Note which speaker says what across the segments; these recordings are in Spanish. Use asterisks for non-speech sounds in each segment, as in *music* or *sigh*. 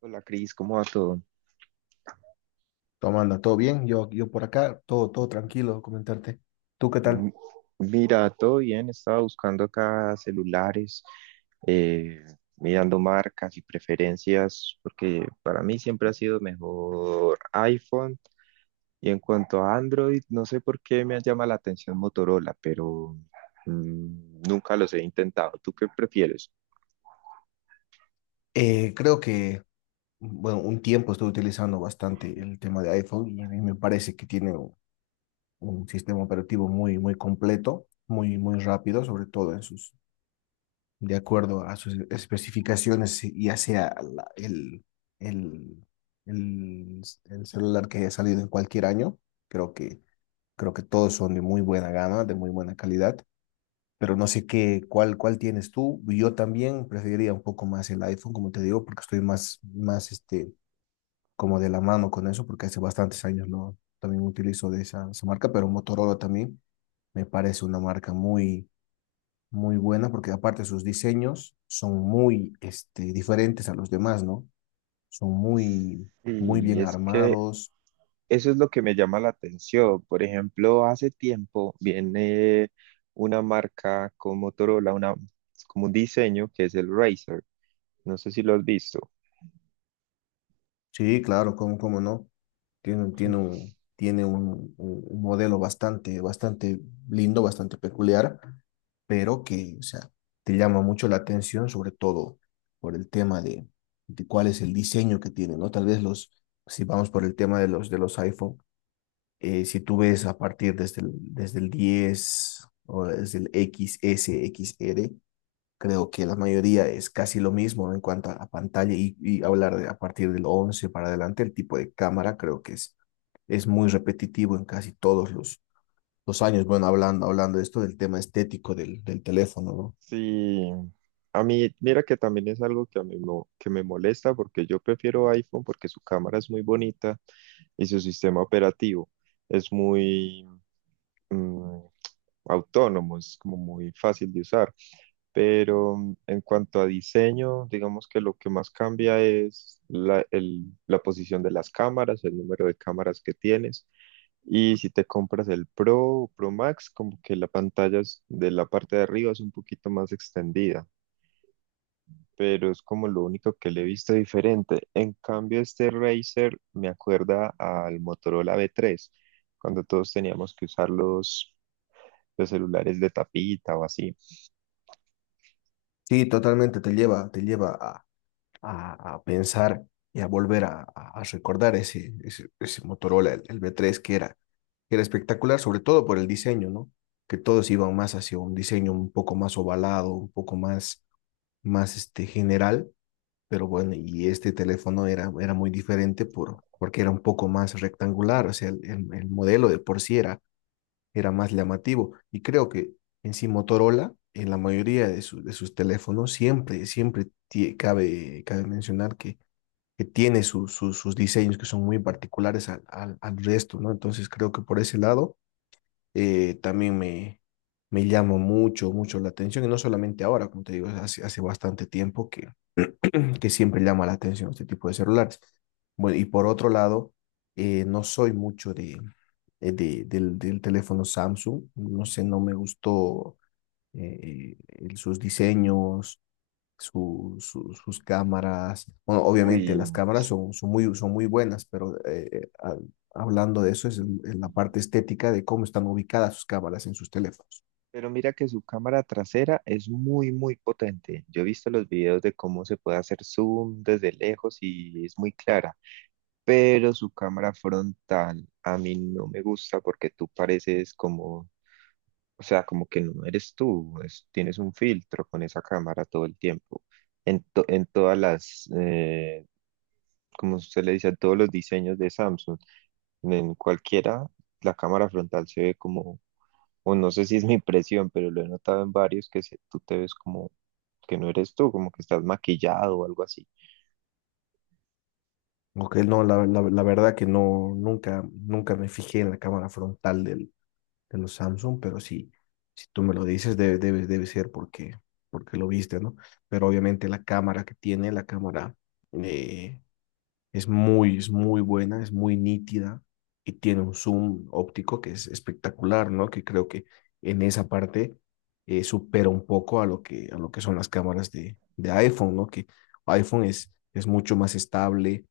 Speaker 1: Hola Cris, ¿cómo va todo?
Speaker 2: ¿Cómo anda? ¿Todo bien? Yo por acá, todo tranquilo, comentarte. ¿Tú qué
Speaker 1: M-
Speaker 2: tal?
Speaker 1: Mira, todo bien, estaba buscando acá celulares, eh, mirando marcas y preferencias, porque para mí siempre ha sido mejor iPhone. Y en cuanto a Android, no sé por qué me llama la atención Motorola, pero nunca los he intentado. ¿Tú qué prefieres?
Speaker 2: Eh, creo que, bueno, un tiempo estoy utilizando bastante el tema de iPhone, y a mí me parece que tiene un sistema operativo muy completo, muy rápido, sobre todo en sus, de acuerdo a sus especificaciones, y hacia el, el celular que haya salido en cualquier año. Creo que, creo que todos son de muy buena gama, de muy buena calidad. Pero no sé qué, cuál tienes tú. Yo también preferiría un poco más el iPhone, como te digo, porque estoy más como de la mano con eso, porque hace bastantes años lo también utilizo de esa marca. Pero Motorola también me parece una marca muy buena, porque aparte sus diseños son muy este, diferentes a los demás, ¿no? Son muy, muy
Speaker 1: Y
Speaker 2: bien
Speaker 1: es que
Speaker 2: armados.
Speaker 1: eso es lo que me llama la atención. Por ejemplo, hace tiempo viene una marca con Motorola, una, como un diseño que es el Razer. No sé si lo has visto.
Speaker 2: Sí, claro, cómo no. Tiene, un- tiene
Speaker 1: *laughs*
Speaker 2: un, tiene un, un- un modelo bastante lindo, bastante peculiar, pero que, o sea, te llama mucho la atención, sobre todo por el tema de cuál es el diseño que tiene, ¿no? Tal vez los, si vamos por el tema de los iPhone, si tú ves a partir desde el 10 o desde el X S X R. Creo que la mayoría es casi lo mismo, ¿no?, en cuanto a la pantalla, y hablar de, a partir del 11 para adelante, el tipo de cámara creo que es muy repetitivo en casi todos los años. Bueno, hablando de esto del tema estético del, del teléfono, ¿no?
Speaker 1: Sí, a mí, mira que también es algo que a mí que me molesta porque yo prefiero iPhone porque su cámara es muy bonita y su sistema operativo es muy mm, autónomo, es como muy fácil de usar. Pero en cuanto a diseño, digamos que lo que más cambia es la posición de las cámaras, el número de cámaras que tienes. Y si te compras el Pro o Pro Max, como que la de la parte de arriba es un poquito más extendida, pero es como lo único que le he visto diferente. En cambio, este Razer me acuerda al Motorola V3, cuando todos teníamos que usar los celulares de tapita o así.
Speaker 2: Sí, totalmente te lleva a pensar y a volver a, a recordar ese Motorola, el V3, que era espectacular, sobre todo por el diseño, ¿no? Que todos iban más hacia un diseño un poco más ovalado, un poco más más este, general. Pero bueno, y este teléfono era muy diferente por, porque era un poco más rectangular, o sea, el modelo de por sí era, era más llamativo. Y creo que en sí Motorola, en la mayoría de, su- de sus teléfonos, siempre cabe mencionar que tiene su- su- sus diseños que son muy particulares al resto, ¿no? Entonces creo que por ese lado también me... Me llama mucho la atención, y no solamente ahora, como te digo, hace bastante tiempo que siempre llama la atención este tipo de celulares. Bueno, y por otro lado, no soy mucho de- del, del teléfono Samsung, no sé, no me gustó el- sus diseños, su- su- sus cámaras. Bueno, obviamente
Speaker 1: Uy.
Speaker 2: las cámaras son, son muy buenas, pero ha- hablando de eso es en la parte estética de cómo están ubicadas sus cámaras en sus teléfonos.
Speaker 1: Pero mira que su cámara trasera es muy, muy potente. Yo he visto los videos de cómo se puede hacer zoom desde lejos y es muy clara. Pero su cámara frontal a mí no me gusta porque tú pareces como, o sea, como que no eres tú. Tienes un filtro con esa cámara todo el tiempo. En, en todas las, como usted le dice, en todos los diseños de Samsung, en cualquiera, la cámara frontal se ve como, o no sé si es mi impresión, pero lo he notado en varios tú te ves como que no eres tú, como que estás maquillado o algo así.
Speaker 2: Ok, no, la verdad que no, nunca me fijé en la cámara frontal del, de los Samsung, pero sí, si tú me lo dices, debe ser porque, porque lo viste, ¿no? Pero obviamente la cámara que tiene, la cámara eh, es es muy buena, es muy nítida, y tiene un zoom óptico que es espectacular, ¿no? Que creo que en esa parte supera un poco a lo que son las cámaras de iPhone, ¿no? Que iPhone es mucho más estable,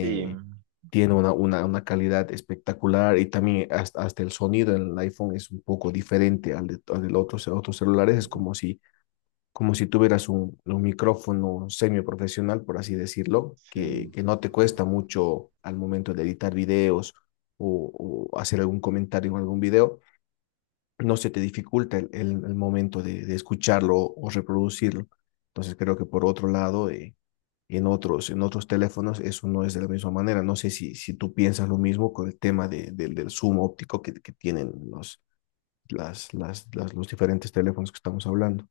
Speaker 1: Sí,
Speaker 2: tiene una calidad espectacular, y también hasta el sonido en el iPhone es un poco diferente al de, al del otro, otros celulares. Es
Speaker 1: ujú,
Speaker 2: como si tuvieras un micrófono semiprofesional, por así decirlo,
Speaker 1: sí.
Speaker 2: que no te cuesta mucho al momento de editar videos, o hacer algún comentario en algún video. No se te dificulta el momento de escucharlo o reproducirlo. Entonces creo que por otro lado... en otros teléfonos eso no es de la misma manera. No sé si, si tú piensas lo mismo con el tema de- del zoom óptico que tienen los, los diferentes teléfonos que estamos hablando.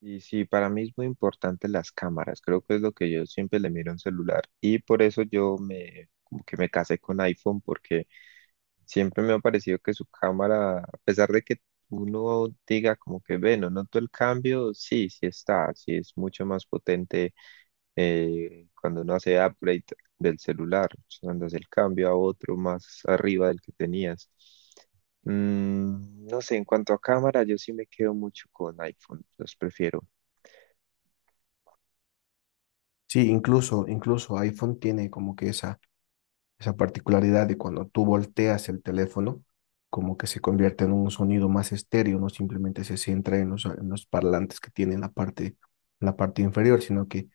Speaker 1: Y sí, para mí es muy importante las cámaras, creo que es lo que yo siempre le miro a un celular y por eso yo me, como que me casé con iPhone porque siempre me ha parecido que su cámara, a pesar de que uno diga como que, bueno, noto el cambio, sí, sí está, sí es mucho más potente, cuando uno hace upgrade del celular, cuando hace el cambio a otro más arriba del que tenías. No sé, en cuanto a cámara, yo sí me quedo mucho con iPhone, los prefiero.
Speaker 2: Sí, incluso iPhone tiene como que esa particularidad de cuando tú volteas el teléfono, como que se convierte en un sonido más estéreo, no simplemente se centra en los parlantes que tiene en la parte inferior, sino que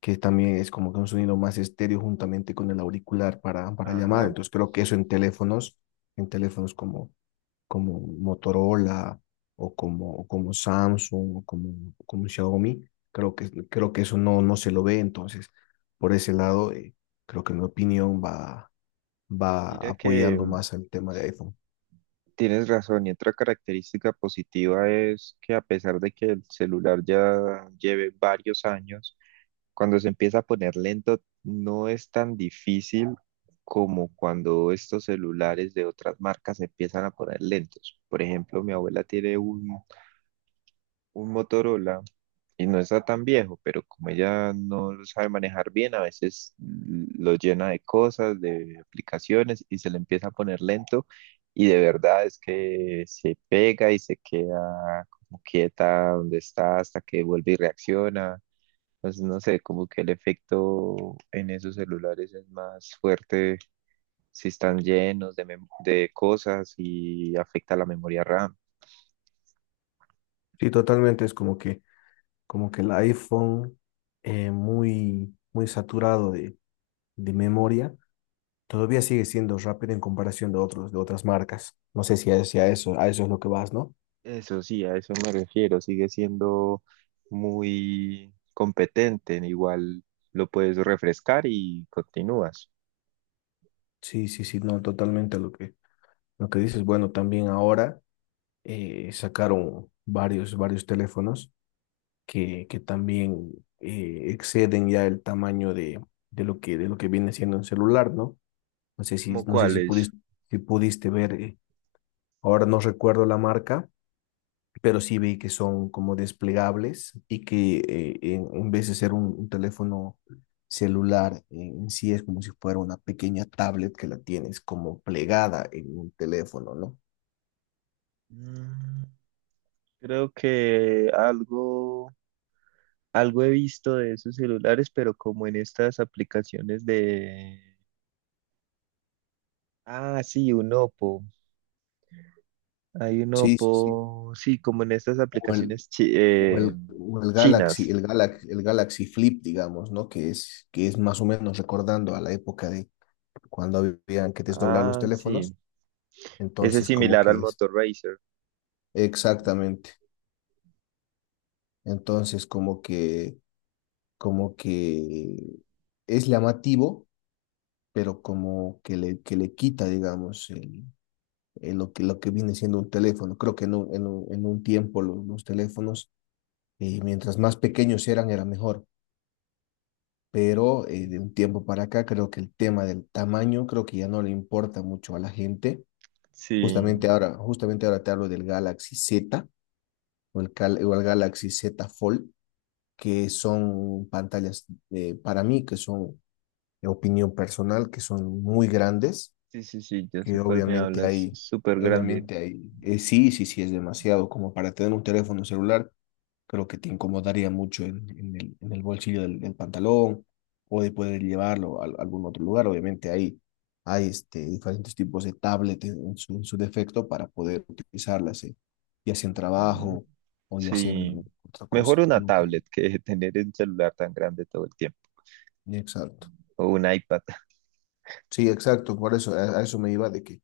Speaker 2: también es como que un sonido más estéreo juntamente con el auricular para llamar.
Speaker 1: Ajá,
Speaker 2: Entonces creo que eso en teléfonos como, como Motorola, o como Samsung, o como, como Xiaomi, creo que eso no, no se lo ve. Entonces, por ese lado, creo que mi opinión va, va
Speaker 1: mira que
Speaker 2: apoyando más al tema de iPhone.
Speaker 1: tienes razón. Y otra característica positiva es que a pesar de que el celular ya lleve varios años, cuando se empieza a poner lento, no es tan difícil como cuando estos celulares de otras marcas se empiezan a poner lentos. Por ejemplo, mi abuela tiene un Motorola y no está tan viejo, pero como ella no lo sabe manejar bien, a veces lo llena de cosas, de aplicaciones y se le empieza a poner lento y de verdad es que se pega y se queda como quieta donde está hasta que vuelve y reacciona. Entonces, no sé, como que el efecto en esos celulares es más fuerte si están llenos de, de cosas y afecta la memoria RAM.
Speaker 2: Sí, totalmente, es como que el iPhone muy saturado de memoria, todavía sigue siendo rápido en comparación de otros, de otras marcas. No sé si a, si a eso, a eso es lo que vas, ¿no?
Speaker 1: Eso sí, a eso me refiero. Sigue siendo muy competente. Igual lo puedes refrescar y continúas.
Speaker 2: Sí, sí, sí, no, totalmente lo que dices. Bueno, también ahora sacaron varios teléfonos que también exceden ya el tamaño de lo que viene siendo un celular, ¿no? No sé si,
Speaker 1: ¿Cómo
Speaker 2: no sé si
Speaker 1: cuáles?
Speaker 2: pudiste, si pudiste ver, ahora no recuerdo la marca, pero sí vi que son como desplegables, y que en vez de ser un teléfono celular, en sí es como si fuera una pequeña tablet que la tienes como plegada en un teléfono, ¿no?
Speaker 1: Mm, Creo que algo, algo he visto de esos celulares, pero como en estas aplicaciones de... Ah, sí, un Oppo. Hay uno
Speaker 2: Sí, sí, sí.
Speaker 1: por, sí, como en estas
Speaker 2: O el,
Speaker 1: aplicaciones
Speaker 2: o el Galaxy,
Speaker 1: chinas.
Speaker 2: el Galaxy Flip, digamos, ¿no? Que es más o menos recordando a la época de cuando habían que desdoblar los
Speaker 1: Ah,
Speaker 2: teléfonos.
Speaker 1: sí. Ese es
Speaker 2: Entonces, como
Speaker 1: similar al
Speaker 2: que es
Speaker 1: Motor Racer.
Speaker 2: exactamente. Entonces, como que como que es llamativo, pero como que le quita, digamos, el lo que viene siendo un teléfono. Creo que en un, en un, en un tiempo lo- los, teléfonos, mientras más pequeños eran, era mejor. Pero de un tiempo para acá, creo que el tema del tamaño, creo que ya no le importa mucho a la gente.
Speaker 1: Sí,
Speaker 2: Justamente ahora te hablo del Galaxy Z, o el Galaxy Z Fold, que son pantallas para mí que son opinión personal, que son muy grandes,
Speaker 1: sí, sí, sí, yo sé
Speaker 2: que
Speaker 1: cuál me hablas. Es súper grande.
Speaker 2: obviamente hay, sí, sí, sí, es demasiado, como para tener un teléfono celular, creo que te incomodaría mucho en el bolsillo del, del pantalón, o de poder llevarlo a algún otro lugar, obviamente hay este, diferentes tipos de tablet en su defecto para poder utilizarlas, ya sea en
Speaker 1: Ujú.
Speaker 2: trabajo, o ya sea
Speaker 1: Sí.
Speaker 2: en otra
Speaker 1: Mejor
Speaker 2: cosa,
Speaker 1: una
Speaker 2: en otra área.
Speaker 1: tablet que *laughs* tener un celular tan grande todo el tiempo.
Speaker 2: Exacto.
Speaker 1: O un iPad.
Speaker 2: Sí, exacto, por eso, a eso me iba de que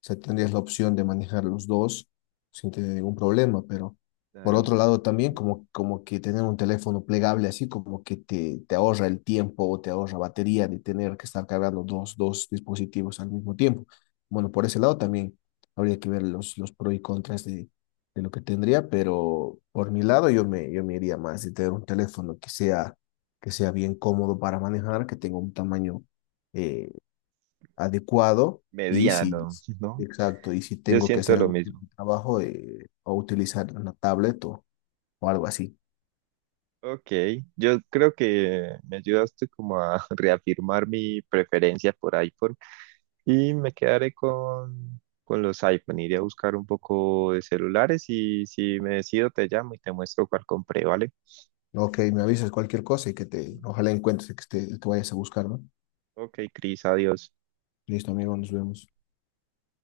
Speaker 2: se sea, tendrías la opción de manejar los dos sin tener ningún problema, pero por
Speaker 1: Claro.
Speaker 2: otro lado también como, como que tener un teléfono plegable así como que te ahorra el tiempo, o te ahorra batería de tener que estar cargando dos, dos dispositivos al mismo tiempo. Bueno, por ese lado también habría que ver los pros y contras de lo que tendría, pero por mi lado yo me iría más de tener un teléfono que sea bien cómodo para manejar, que tenga un tamaño eh, adecuado, y si,
Speaker 1: Mediano, ¿no?
Speaker 2: exacto, y si
Speaker 1: Yo
Speaker 2: tengo que
Speaker 1: siento
Speaker 2: hacer
Speaker 1: lo
Speaker 2: algún tipo
Speaker 1: mismo.
Speaker 2: de trabajo, o utilizar una tablet, o algo así.
Speaker 1: Ok, yo creo que me ayudaste como a *laughs* reafirmar mi preferencia por iPhone. Y me quedaré con los iPhone. Iré a buscar un poco de celulares y si me decido te llamo y te muestro cuál compré, ¿vale?
Speaker 2: Ok, me avisas cualquier cosa, y que te, ojalá encuentres que te, que vayas a buscar, ¿no?
Speaker 1: Ok, Cris, adiós.
Speaker 2: Listo, amigo, nos vemos.